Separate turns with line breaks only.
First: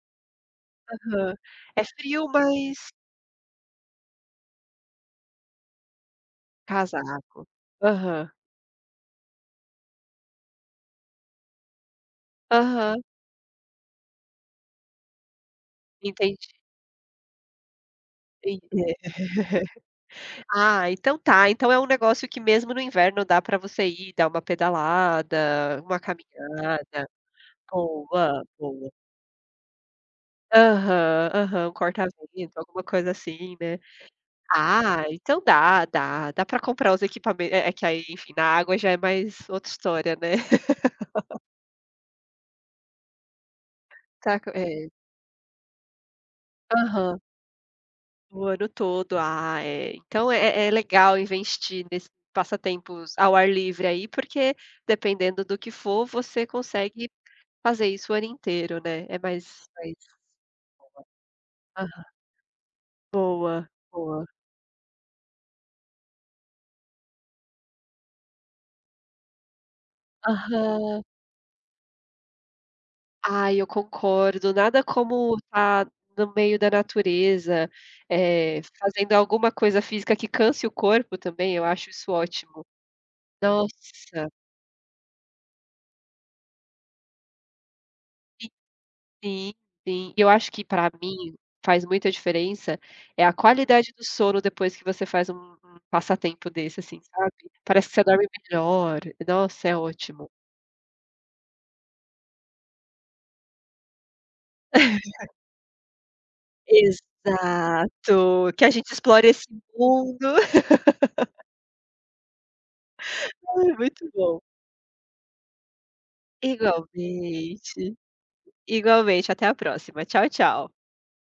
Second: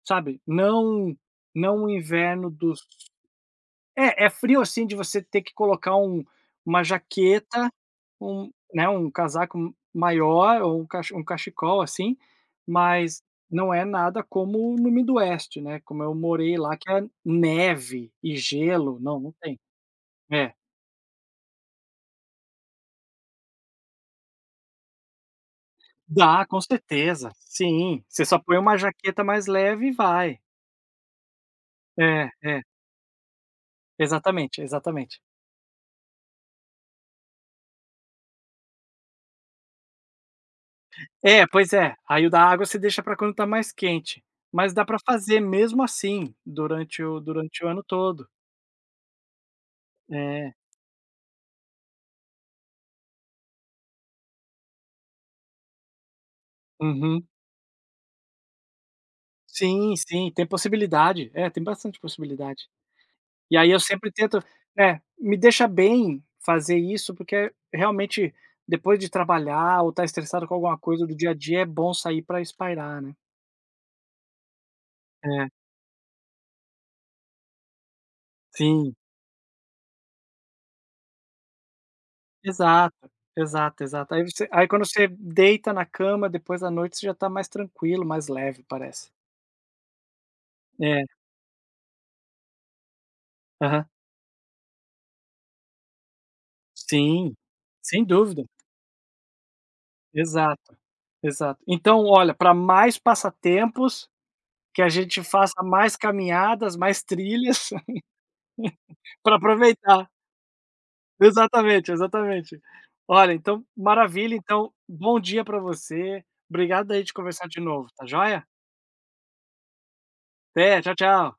Sabe, não
Aham. É
não o
frio,
inverno dos
mas
É, é frio assim de você ter que colocar um uma
Casaco.
jaqueta,
Aham.
um né, um casaco m maior ou um cache um cachecol, assim,
Aham.
mas não é nada como no midwest, né, como eu
Entendi.
morei lá, que é neve e
Eita.
gelo. Não, não tem. É.
Ah, então tá, então é um negócio que mesmo no inverno, dá pra você ir, dar uma pedalada, uma
Dá, com
caminhada
certeza, sim. Você só
Boa,
põe uma
boa.
jaqueta mais leve e vai.
Aham, aham. Um
É,
corta-vento,
é.
alguma coisa assim, né.
Exatamente,
Ah,
exatamente.
então dá, dá, dá pra comprar os equipamento é é que aí, enfim, na água já é mais outra história, né.
É, pois é, aí o da água você deixa para quando está mais quente.
Tá com
Mas dá
é.
para fazer mesmo assim durante
Aham.
o durante o ano todo.
O ano todo. Ah é, então
É.
é é legal investir nesse passatempos ao ar livre aí, porque, dependendo do que for, você consegue
Uhum.
fazer isso o ano inteiro, né, é mais mais
Sim, sim, tem possibilidade. É, tem bastante
Aham.
possibilidade. E aí
Boa,
eu sempre
boa.
tento é, me deixa bem fazer isso, porque realmente, depois de trabalhar ou estar estressado com alguma
Aham.
coisa do dia a dia, é bom sair pra espairecer, né.
Ai, eu concordo, nada como
É.
estar no meio da natureza, eh,
Sim.
fazendo alguma coisa física que canse o corpo também, eu acho isso ótimo.
Exato. Exato, exato. Aí
Nossa.
você aí quando você deita na cama, depois a noite você já está mais tranquilo, mais leve, parece.
Sim, sim. Eu acho que pra
É.
mim, faz muita diferença, é a
Aham.
qualidade do sono depois que você faz um um passatempo desse, assim, sabe.
Sim.
Parece que você
Sem
dorme
dúvida.
melhor. Nossa, é ótimo.
Exato, exato. Então olha, pra mais passatempos, que a gente faça mais caminhadas, mais trilhas,
Exato. Que a gente explore
pra
esse
aproveitar.
mundo.
Exatamente, exatamente. Olha, então,
Ai, muito
maravilha,
bom.
então, bom dia para você. Obrigado aí, de conversar de novo,
Igualmente.
tá joia.
Igualmente, até a próxima, tchau, tchau.
Até, tchau, tchau.